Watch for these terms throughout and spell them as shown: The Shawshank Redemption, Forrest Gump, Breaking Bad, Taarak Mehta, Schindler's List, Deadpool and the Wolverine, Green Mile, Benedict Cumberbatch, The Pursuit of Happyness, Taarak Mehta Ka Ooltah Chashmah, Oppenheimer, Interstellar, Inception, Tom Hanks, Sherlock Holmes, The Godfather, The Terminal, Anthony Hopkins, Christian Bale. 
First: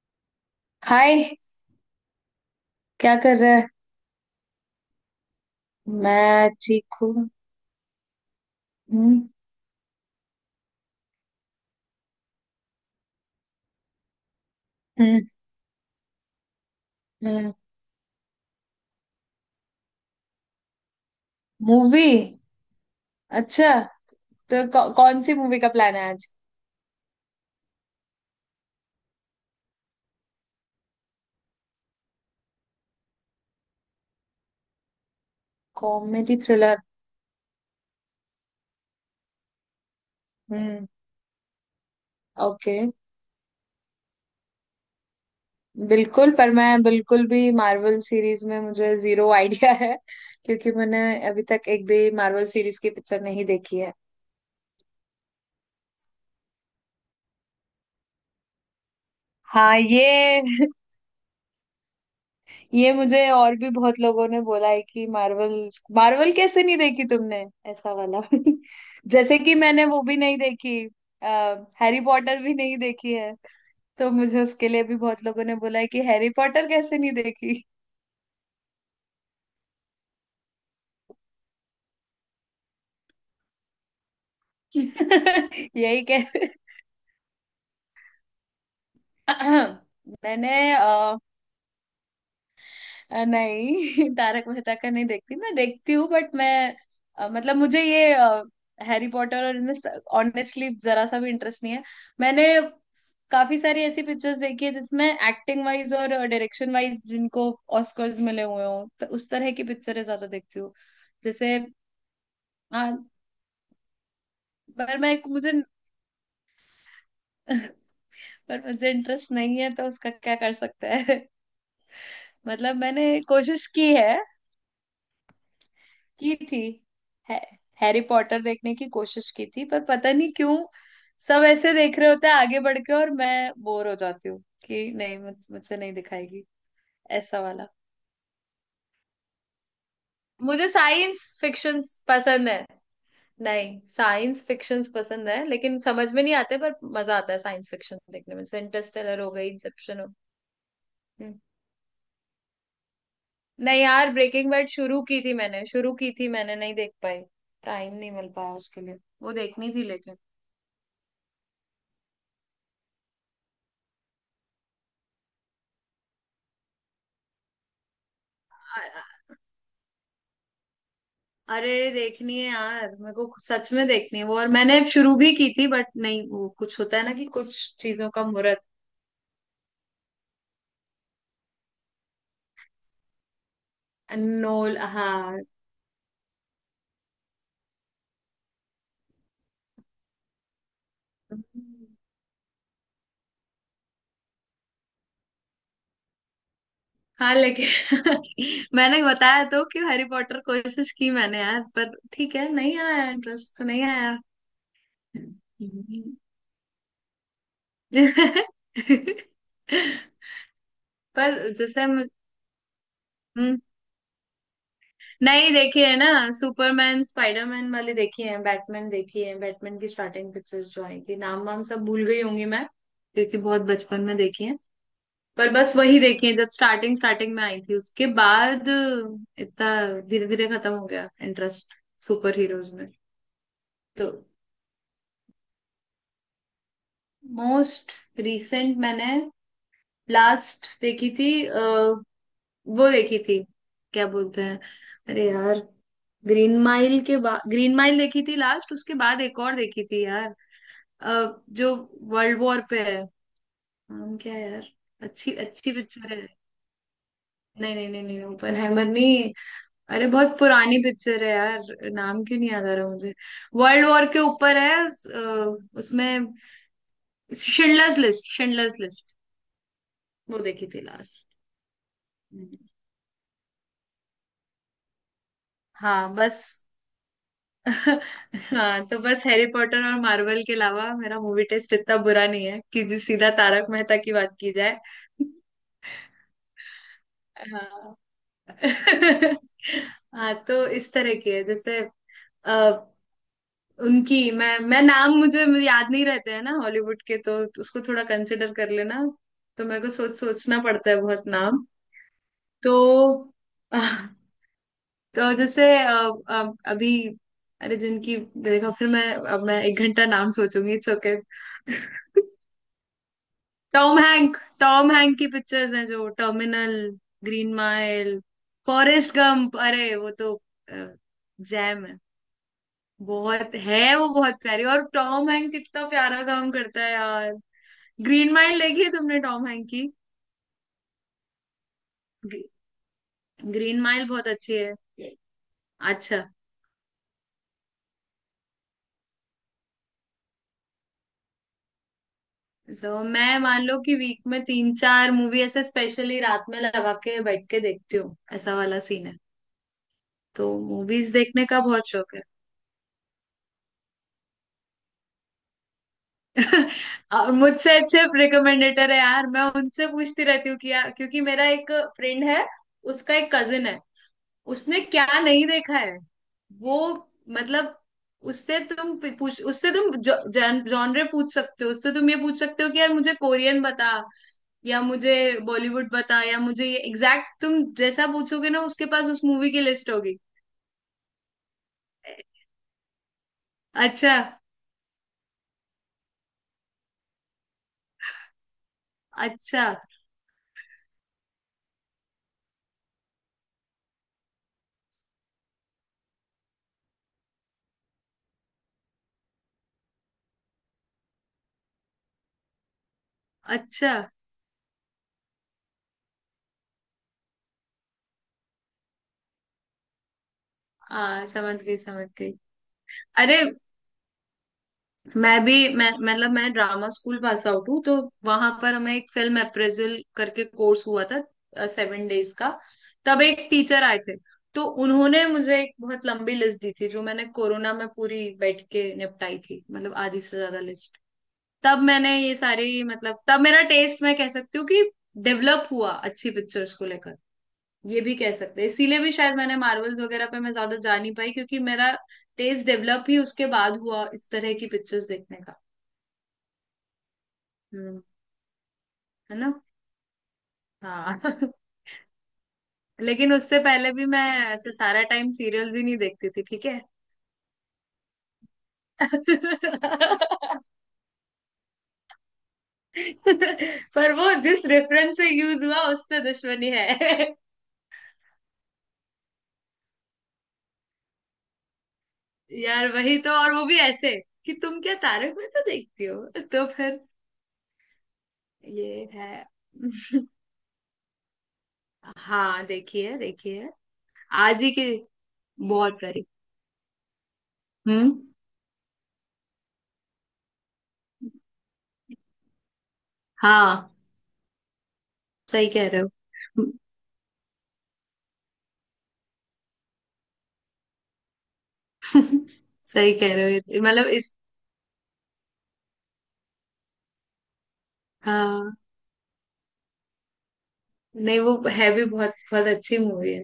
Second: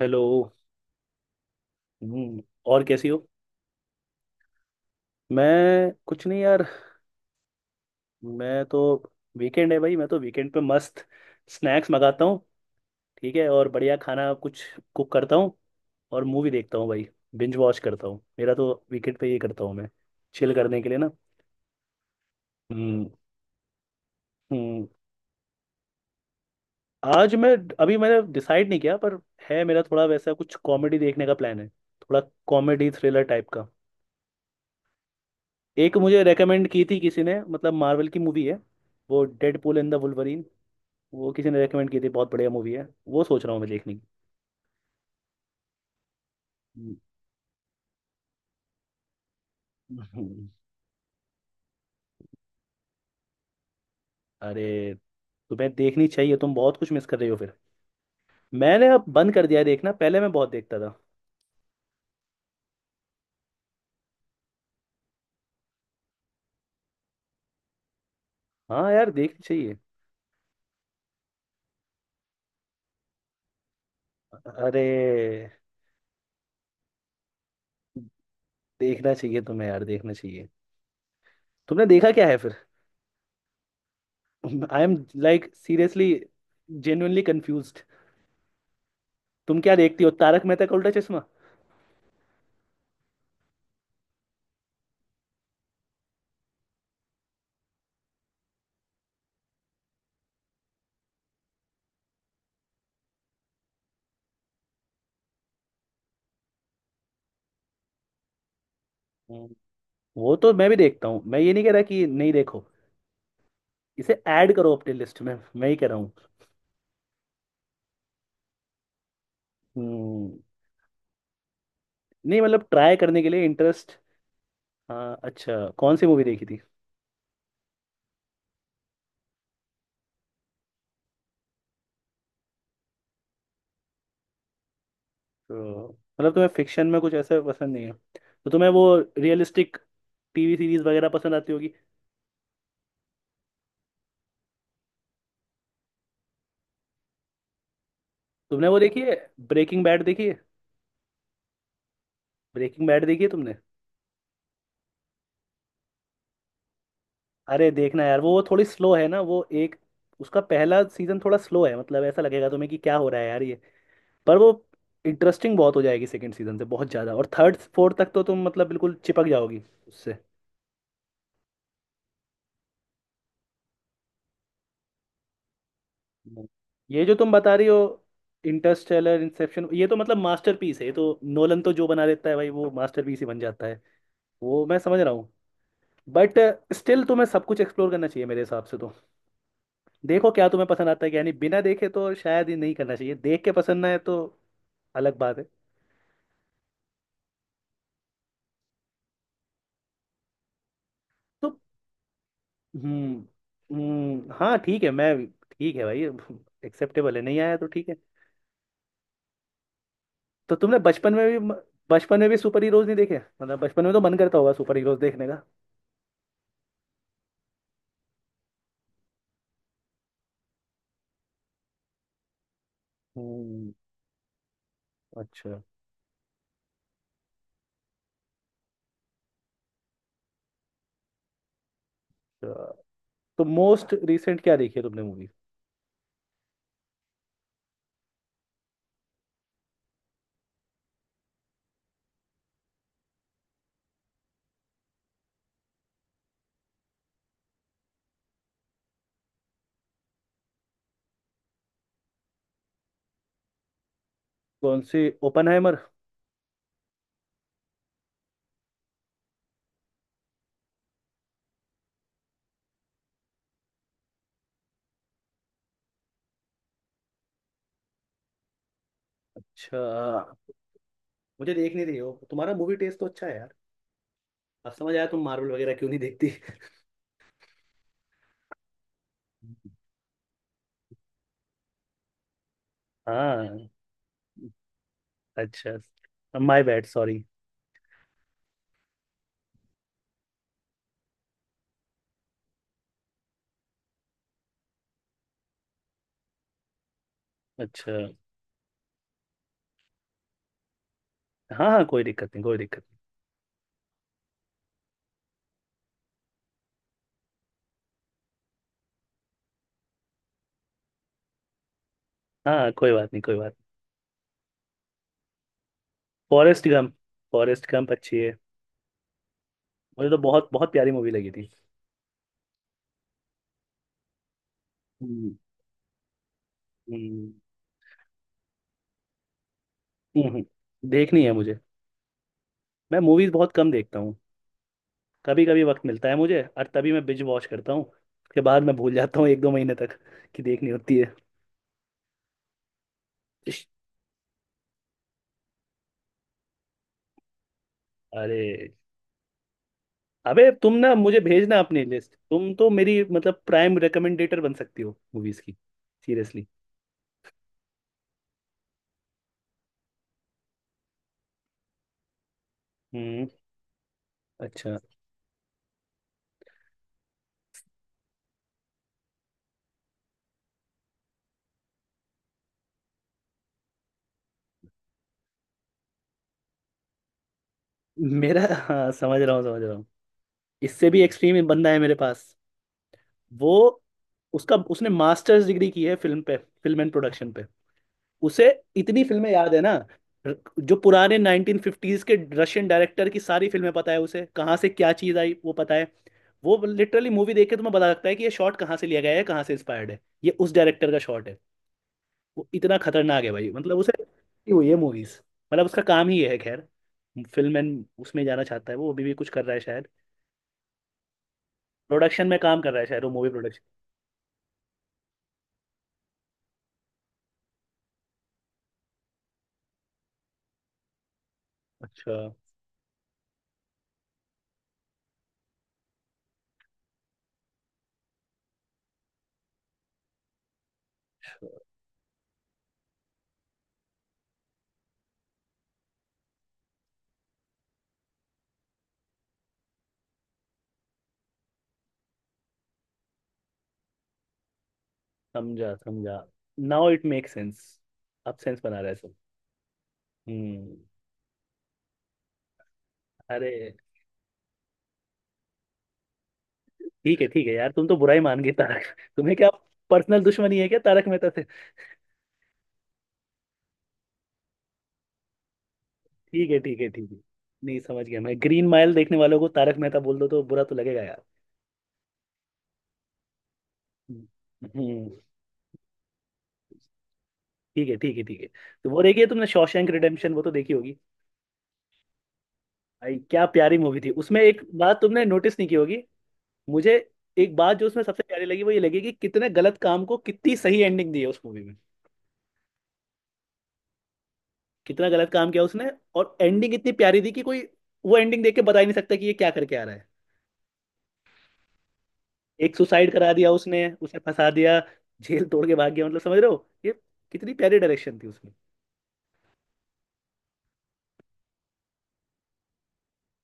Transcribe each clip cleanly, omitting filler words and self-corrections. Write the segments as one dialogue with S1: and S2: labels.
S1: Hello.
S2: हाय।
S1: और कैसी
S2: क्या
S1: हो।
S2: कर रहा है।
S1: मैं कुछ नहीं
S2: मैं
S1: यार।
S2: ठीक हूँ।
S1: मैं तो
S2: हम्म।
S1: वीकेंड है भाई, मैं तो वीकेंड पे मस्त स्नैक्स मंगाता हूँ। ठीक है, और बढ़िया खाना कुछ कुक
S2: हम्म।
S1: करता हूँ, और मूवी देखता हूँ भाई।
S2: हम्म।
S1: बिंज वॉच करता हूँ, मेरा तो वीकेंड पे ये करता हूँ मैं, चिल करने के लिए ना।
S2: मूवी।
S1: हम्म
S2: अच्छा। तो
S1: हम्म
S2: कौन सी मूवी का प्लान है आज।
S1: आज मैं, अभी मैंने डिसाइड नहीं किया, पर है, मेरा थोड़ा वैसा कुछ कॉमेडी देखने का प्लान है, थोड़ा कॉमेडी थ्रिलर टाइप का। एक मुझे
S2: कॉमेडी
S1: रेकमेंड
S2: थ्रिलर।
S1: की थी किसी ने, मतलब मार्वल की मूवी है वो, डेडपूल एंड द वुल्वरीन।
S2: हम्म।
S1: वो किसी ने रेकमेंड की थी, बहुत बढ़िया मूवी
S2: ओके।
S1: है वो, सोच रहा हूँ मैं देखने की।
S2: बिल्कुल, पर मैं बिल्कुल भी मार्वल सीरीज में मुझे जीरो आइडिया है,
S1: हम्म।
S2: क्योंकि मैंने अभी तक एक भी मार्वल सीरीज की पिक्चर नहीं देखी है।
S1: अरे तुम्हें देखनी चाहिए, तुम बहुत कुछ मिस कर रही हो फिर। मैंने अब बंद कर दिया है
S2: हाँ
S1: देखना, पहले मैं
S2: ये
S1: बहुत देखता था।
S2: ये मुझे और भी बहुत लोगों ने बोला है कि मार्वल मार्वल कैसे नहीं देखी तुमने, ऐसा वाला।
S1: हाँ यार
S2: जैसे
S1: देखनी
S2: कि
S1: चाहिए।
S2: मैंने वो भी नहीं देखी। आ, हैरी पॉटर भी नहीं देखी है, तो मुझे उसके लिए
S1: अरे
S2: भी बहुत लोगों ने बोला है कि हैरी पॉटर कैसे नहीं देखी।
S1: देखना चाहिए तुम्हें यार, देखना चाहिए। तुमने देखा क्या है फिर? आई एम, लाइक,
S2: यही
S1: सीरियसली
S2: कह।
S1: Genuinely confuse. तुम क्या देखती हो, तारक मेहता का
S2: मैंने
S1: उल्टा चश्मा?
S2: नहीं तारक मेहता का नहीं देखती, मैं देखती हूँ, बट मैं मतलब मुझे ये हैरी पॉटर और इनमें ऑनेस्टली जरा सा भी इंटरेस्ट नहीं है। मैंने काफी सारी ऐसी पिक्चर्स देखी है जिसमें एक्टिंग वाइज और डायरेक्शन वाइज जिनको ऑस्कर्स मिले हुए हों, तो उस तरह
S1: हम्म।
S2: की पिक्चरें ज्यादा
S1: वो तो
S2: देखती
S1: मैं
S2: हूँ।
S1: भी देखता हूँ, मैं ये
S2: जैसे
S1: नहीं कह रहा कि नहीं देखो,
S2: हाँ,
S1: इसे ऐड करो अपने
S2: पर मैं
S1: लिस्ट में,
S2: मुझे
S1: मैं ही कह रहा हूँ।
S2: पर मुझे इंटरेस्ट नहीं है तो उसका
S1: हम्म,
S2: क्या कर सकते हैं।
S1: नहीं मतलब
S2: मतलब
S1: ट्राई
S2: मैंने
S1: करने के लिए
S2: कोशिश की
S1: इंटरेस्ट।
S2: है,
S1: हाँ अच्छा, कौन सी मूवी
S2: की
S1: देखी थी?
S2: थी। है, हैरी पॉटर देखने की कोशिश की थी पर पता नहीं क्यों सब ऐसे देख रहे होते हैं आगे बढ़ के, और मैं बोर हो जाती हूँ कि नहीं, मुझसे
S1: तो
S2: नहीं
S1: मतलब
S2: दिखाएगी,
S1: तुम्हें फिक्शन में कुछ ऐसा
S2: ऐसा वाला।
S1: पसंद नहीं है, तो तुम्हें वो रियलिस्टिक टीवी
S2: मुझे
S1: सीरीज वगैरह
S2: साइंस
S1: पसंद आती होगी।
S2: फिक्शंस पसंद है, नहीं साइंस फिक्शंस पसंद है लेकिन समझ में नहीं आते पर मजा आता है साइंस फिक्शन देखने में, जैसे
S1: तुमने वो देखी है,
S2: इंटरस्टेलर हो गई,
S1: ब्रेकिंग
S2: इंसेप्शन
S1: बैड
S2: हो।
S1: देखी है?
S2: हम्म।
S1: तुमने?
S2: नहीं यार, ब्रेकिंग बैड शुरू की थी मैंने, शुरू की थी मैंने, नहीं देख पाई।
S1: अरे
S2: टाइम
S1: देखना
S2: नहीं
S1: यार,
S2: मिल
S1: वो
S2: पाया
S1: थोड़ी
S2: उसके
S1: स्लो
S2: लिए,
S1: है ना
S2: वो
S1: वो,
S2: देखनी
S1: एक,
S2: थी लेकिन।
S1: उसका पहला सीजन थोड़ा स्लो है, मतलब ऐसा लगेगा तुम्हें कि क्या हो रहा है यार ये, पर वो इंटरेस्टिंग बहुत हो जाएगी सेकंड सीजन से बहुत ज़्यादा, और थर्ड फोर्थ तक तो तुम मतलब बिल्कुल चिपक जाओगी उससे।
S2: अरे देखनी है यार, मेरे को सच में देखनी है वो, और मैंने शुरू भी की थी बट नहीं,
S1: नहीं।
S2: वो कुछ होता है
S1: ये
S2: ना
S1: जो
S2: कि
S1: तुम बता रही
S2: कुछ
S1: हो,
S2: चीजों का मुहूर्त।
S1: इंटरस्टेलर, इंसेप्शन, ये तो मतलब मास्टरपीस है, ये तो नोलन तो जो बना देता है भाई वो मास्टरपीस ही बन जाता है। वो मैं
S2: नोल
S1: समझ रहा हूँ,
S2: हाँ।
S1: बट स्टिल तुम्हें सब कुछ एक्सप्लोर करना चाहिए मेरे हिसाब से तो। देखो क्या तुम्हें पसंद आता है, यानी बिना देखे तो शायद ही नहीं करना चाहिए, देख के पसंद ना है तो अलग बात है।
S2: हाँ लेकिन मैंने बताया तो कि हैरी पॉटर कोशिश की मैंने
S1: तो
S2: यार, पर ठीक है नहीं आया
S1: हम्म
S2: इंटरेस्ट तो नहीं आया।
S1: हाँ ठीक है मैं, ठीक है भाई,
S2: हम्म।
S1: एक्सेप्टेबल है, नहीं आया तो ठीक है। तो तुमने
S2: पर जैसे
S1: बचपन में भी सुपर हीरोज नहीं देखे? मतलब
S2: हम्म।
S1: बचपन में तो मन करता होगा सुपर हीरोज देखने का।
S2: नहीं देखी है ना। सुपरमैन स्पाइडरमैन वाली देखी है, बैटमैन देखी है, बैटमैन की स्टार्टिंग पिक्चर्स जो आई थी, नाम वाम सब भूल गई होंगी मैं, क्योंकि बहुत
S1: हम्म
S2: बचपन में देखी है। पर
S1: अच्छा।
S2: बस वही देखी है जब स्टार्टिंग स्टार्टिंग में आई थी, उसके बाद इतना धीरे धीरे खत्म हो गया इंटरेस्ट सुपर
S1: अच्छा,
S2: हीरोज में।
S1: तो मोस्ट
S2: तो
S1: रिसेंट क्या देखी है तुमने मूवी?
S2: मोस्ट रिसेंट मैंने लास्ट देखी थी, वो देखी थी, क्या बोलते हैं, अरे यार, ग्रीन माइल के बाद, ग्रीन माइल देखी थी लास्ट, उसके बाद एक और देखी थी यार, जो वर्ल्ड वॉर पे है, नाम क्या है यार,
S1: कौन सी,
S2: अच्छी अच्छी
S1: ओपनहाइमर?
S2: पिक्चर है। नहीं नहीं नहीं नहीं, ओपनहाइमर नहीं। अरे बहुत पुरानी पिक्चर है यार, नाम क्यों नहीं याद आ रहा मुझे। वर्ल्ड वॉर के ऊपर है उसमें, शिंडलर्स लिस्ट, शिंडलर्स लिस्ट।
S1: अच्छा।
S2: वो देखी थी लास्ट।
S1: मुझे देख नहीं रही हो, तुम्हारा मूवी टेस्ट तो अच्छा है यार, अब समझ आया तुम मार्वल वगैरह क्यों नहीं
S2: हाँ
S1: देखती।
S2: बस। हाँ तो बस हैरी पॉटर और मार्वल के अलावा मेरा मूवी टेस्ट इतना बुरा नहीं है कि जी सीधा तारक
S1: हाँ
S2: मेहता की बात की जाए।
S1: अच्छा, माय बैड सॉरी।
S2: हाँ। हाँ तो इस तरह की है, जैसे अ, उनकी मैं नाम मुझे याद नहीं रहते हैं ना हॉलीवुड के, तो उसको
S1: अच्छा,
S2: थोड़ा कंसिडर कर लेना। तो मेरे को सोचना पड़ता है बहुत नाम।
S1: हाँ हाँ, कोई दिक्कत नहीं, कोई
S2: तो
S1: दिक्कत
S2: तो जैसे अभी, अरे जिनकी, देखो फिर मैं, अब मैं एक घंटा नाम सोचूंगी, इट्स ओके।
S1: नहीं। हाँ हाँ, कोई बात नहीं, कोई बात नहीं।
S2: टॉम हैंक, टॉम हैंक की पिक्चर्स हैं, जो
S1: Forrest
S2: Terminal,
S1: Gump
S2: Green
S1: Forrest Gump अच्छी
S2: माइल,
S1: है।
S2: फॉरेस्ट गंप, अरे
S1: मुझे
S2: वो
S1: तो
S2: तो
S1: बहुत बहुत प्यारी मूवी लगी थी।
S2: जैम है, बहुत है वो, बहुत प्यारी, और टॉम
S1: हम्म
S2: हैंक कितना प्यारा काम करता है यार।
S1: हम्म,
S2: ग्रीन माइल देखी है तुमने टॉम हैंक की।
S1: देखनी है मुझे, मैं मूवीज बहुत कम
S2: ग्रीन
S1: देखता
S2: माइल
S1: हूँ।
S2: बहुत अच्छी है।
S1: कभी कभी वक्त मिलता है
S2: अच्छा।
S1: मुझे, और तभी मैं बिंज वॉच करता हूँ, उसके बाद मैं भूल जाता हूँ एक दो महीने तक कि देखनी होती है।
S2: तो मैं मान
S1: इश,
S2: लो कि वीक में तीन चार मूवी ऐसे स्पेशली रात में लगा के बैठ के देखती हूँ,
S1: अरे
S2: ऐसा वाला सीन है। तो
S1: अबे, तुम ना
S2: मूवीज
S1: मुझे
S2: देखने
S1: भेजना
S2: का
S1: अपनी
S2: बहुत
S1: लिस्ट,
S2: शौक है।
S1: तुम तो मेरी मतलब प्राइम रिकमेंडेटर बन सकती हो मूवीज की, सीरियसली।
S2: और मुझसे अच्छे रिकमेंडेटर है यार, मैं उनसे पूछती रहती हूँ कि यार, क्योंकि मेरा एक फ्रेंड है, उसका
S1: हम्म
S2: एक कजिन है,
S1: अच्छा।
S2: उसने क्या नहीं देखा है वो, मतलब उससे तुम जॉनरे पूछ सकते हो, उससे तुम ये पूछ सकते हो कि यार मुझे कोरियन बता या मुझे बॉलीवुड बता, या मुझे ये एग्जैक्ट, तुम जैसा
S1: मेरा
S2: पूछोगे ना उसके
S1: हाँ
S2: पास
S1: समझ
S2: उस
S1: रहा हूँ,
S2: मूवी की
S1: समझ रहा हूँ।
S2: लिस्ट होगी।
S1: इससे भी एक्सट्रीम बंदा है मेरे पास, वो
S2: अच्छा।
S1: उसका उसने मास्टर्स डिग्री की है फिल्म पे, फिल्म एंड प्रोडक्शन। उसे इतनी फिल्में याद है
S2: अच्छा।
S1: ना, जो पुराने 1950s के रशियन डायरेक्टर की सारी फिल्में पता है उसे, कहाँ से क्या चीज आई वो पता है। वो लिटरली मूवी देख के तुम्हें पता लगता है कि ये शॉट कहाँ से लिया गया है, कहाँ से इंस्पायर्ड है, ये उस डायरेक्टर का शॉट है। वो इतना खतरनाक है भाई, मतलब उसे
S2: अच्छा।
S1: ये हुई है मूवीज, मतलब उसका काम ही ये है, खैर। फिल्म एंड उसमें जाना चाहता है वो, अभी भी कुछ कर रहा है शायद,
S2: हाँ समझ गई, समझ
S1: प्रोडक्शन
S2: गई।
S1: में काम कर रहा है शायद वो, मूवी
S2: अरे
S1: प्रोडक्शन।
S2: मैं भी मैं मतलब मैं ड्रामा स्कूल पास आउट हूँ, तो वहां पर हमें एक फिल्म अप्रेजल करके कोर्स हुआ था सेवन
S1: अच्छा,
S2: डेज का। तब एक टीचर आए थे, तो उन्होंने मुझे एक बहुत लंबी लिस्ट दी थी जो मैंने कोरोना में पूरी बैठ के निपटाई थी, मतलब आधी से ज्यादा लिस्ट। तब मैंने ये सारी, मतलब तब मेरा टेस्ट मैं कह सकती हूँ कि डेवलप हुआ अच्छी पिक्चर्स को लेकर, ये भी कह सकते हैं। इसीलिए भी शायद मैंने मार्वल्स वगैरह पे मैं ज्यादा जा नहीं पाई, क्योंकि मेरा टेस्ट डेवलप ही उसके बाद हुआ इस तरह की पिक्चर्स देखने का।
S1: समझा समझा। Now it make sense,
S2: hmm.
S1: अब सेंस बना रहा है सब।
S2: है ना।
S1: हम्म।
S2: हाँ। लेकिन उससे
S1: अरे
S2: पहले भी मैं ऐसे सारा टाइम सीरियल्स ही नहीं देखती थी, ठीक है।
S1: ठीक है यार, तुम तो बुरा ही मान गई तारक, तुम्हें क्या पर्सनल दुश्मनी है क्या तारक मेहता से?
S2: पर वो जिस रेफरेंस से यूज हुआ उससे
S1: ठीक है
S2: दुश्मनी
S1: ठीक है ठीक है,
S2: है।
S1: नहीं समझ गया मैं, ग्रीन माइल देखने वालों को तारक मेहता बोल दो तो बुरा तो लगेगा यार।
S2: यार वही तो, और वो भी ऐसे
S1: हम्म
S2: कि तुम क्या
S1: हम्म,
S2: तारक मेहता देखती हो, तो फिर
S1: ठीक है ठीक है ठीक है। तो वो
S2: ये
S1: देखिए,
S2: है।
S1: तुमने शॉशैंक रिडेम्पशन वो तो देखी होगी।
S2: हाँ
S1: भाई
S2: देखिए,
S1: क्या
S2: देखिए
S1: प्यारी मूवी थी, उसमें एक
S2: आज ही की,
S1: बात तुमने नोटिस नहीं की होगी।
S2: बहुत करी।
S1: मुझे एक बात जो उसमें
S2: हम्म।
S1: सबसे प्यारी लगी, वो ये लगी कि कितने गलत काम को कितनी सही एंडिंग दी है उस मूवी में।
S2: हाँ
S1: कितना गलत काम किया
S2: सही कह
S1: उसने,
S2: रहे
S1: और
S2: हो।
S1: एंडिंग इतनी प्यारी दी कि कोई वो एंडिंग देख के बता ही नहीं सकता कि ये क्या करके आ रहा है। एक सुसाइड
S2: सही
S1: करा
S2: कह
S1: दिया
S2: रहे हो,
S1: उसने,
S2: मतलब
S1: उसे
S2: इस,
S1: फंसा दिया, जेल तोड़ के भाग गया, मतलब समझ रहे हो ये, कितनी प्यारी डायरेक्शन थी उसमें।
S2: हाँ। नहीं वो है भी, बहुत बहुत अच्छी मूवी है।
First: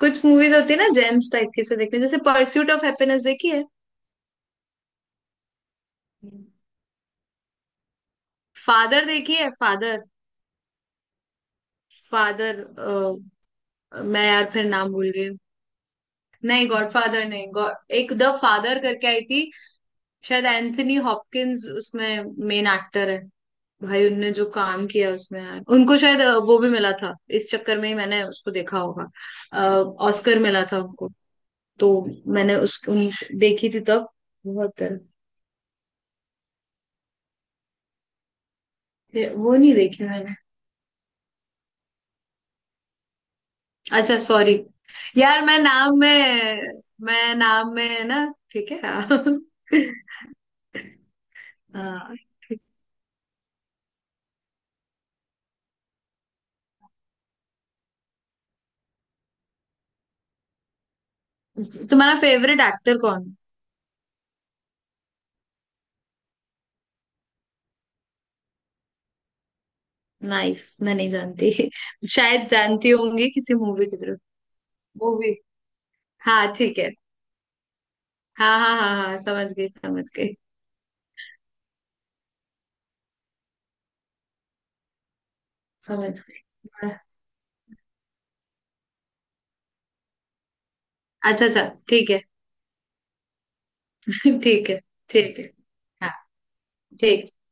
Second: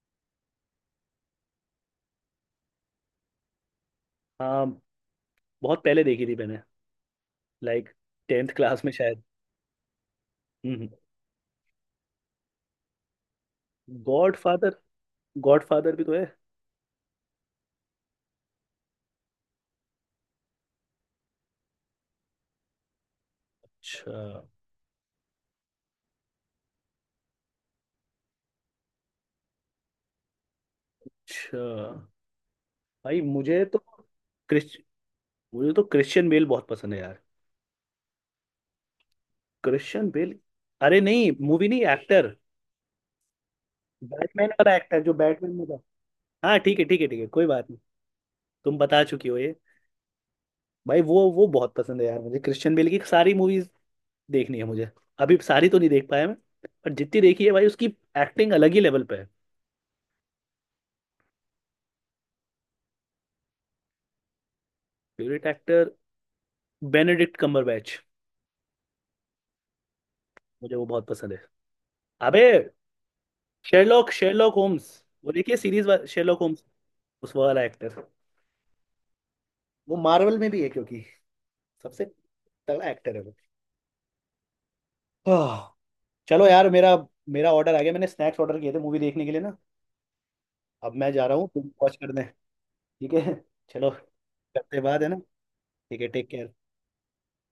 S2: कुछ मूवीज होती है ना जेम्स टाइप की से देखते हैं, जैसे परस्यूट ऑफ हैप्पीनेस देखी है।
S1: हाँ, बहुत पहले देखी थी मैंने, लाइक टेंथ क्लास में
S2: फादर
S1: शायद।
S2: देखी है, फादर,
S1: हम्म।
S2: फादर, मैं
S1: गॉड
S2: यार फिर
S1: फादर,
S2: नाम भूल गई।
S1: गॉड फादर भी तो है।
S2: नहीं गॉडफादर नहीं, गॉड एक द फादर करके आई थी, शायद एंथनी हॉपकिंस उसमें मेन एक्टर है। भाई
S1: अच्छा।
S2: उनने जो काम किया उसमें यार, उनको शायद वो भी मिला था, इस चक्कर में ही मैंने उसको देखा होगा। ऑस्कर मिला था उनको,
S1: अच्छा
S2: तो मैंने उस उन,
S1: भाई,
S2: देखी थी तब,
S1: क्रिश
S2: बहुत।
S1: मुझे तो क्रिश्चियन बेल बहुत पसंद है यार।
S2: ये- वो नहीं देखी
S1: क्रिश्चियन बेल,
S2: मैंने।
S1: अरे नहीं मूवी नहीं, एक्टर,
S2: अच्छा
S1: बैटमैन
S2: सॉरी।
S1: वाला एक्टर जो
S2: यार
S1: बैटमैन
S2: मैं
S1: में था।
S2: नाम
S1: हाँ
S2: में,
S1: ठीक है ठीक है ठीक है,
S2: मैं
S1: कोई बात
S2: नाम
S1: नहीं,
S2: में है ना, ठीक
S1: तुम बता चुकी हो ये।
S2: है।
S1: भाई वो बहुत पसंद है
S2: हाँ,
S1: यार मुझे,
S2: ठीक।
S1: क्रिश्चियन बेल की सारी मूवीज देखनी है मुझे, अभी सारी तो नहीं देख पाया मैं, पर जितनी देखी है भाई उसकी एक्टिंग अलग ही लेवल पे है।
S2: तुम्हारा फेवरेट एक्टर कौन।
S1: Favourite actor, Benedict Cumberbatch. मुझे
S2: नाइस,
S1: वो
S2: मैं
S1: बहुत
S2: नहीं
S1: पसंद है।
S2: जानती।
S1: अबे,
S2: शायद जानती होंगी किसी मूवी के
S1: शेरलॉक
S2: थ्रू।
S1: शेरलॉक होम्स, वो
S2: मूवी।
S1: देखिए सीरीज शेरलॉक
S2: हाँ
S1: होम्स,
S2: ठीक है।
S1: उस वाला एक्टर,
S2: हाँ हाँ हाँ हाँ समझ गई,
S1: वो
S2: समझ गई,
S1: मार्वल में भी है, क्योंकि सबसे तगड़ा एक्टर है वो। आह,
S2: समझ
S1: चलो यार,
S2: गई।
S1: मेरा मेरा ऑर्डर आ गया, मैंने स्नैक्स ऑर्डर किए थे मूवी देखने के लिए ना, अब मैं जा रहा
S2: अच्छा,
S1: हूँ,
S2: अच्छा
S1: तुम वॉच
S2: ठीक
S1: कर
S2: है।
S1: दें, ठीक है, चलो
S2: ठीक
S1: करते
S2: है।
S1: हैं बाद, है ना,
S2: ठीक है।
S1: ठीक है
S2: हाँ
S1: टेक केयर।
S2: ठीक है।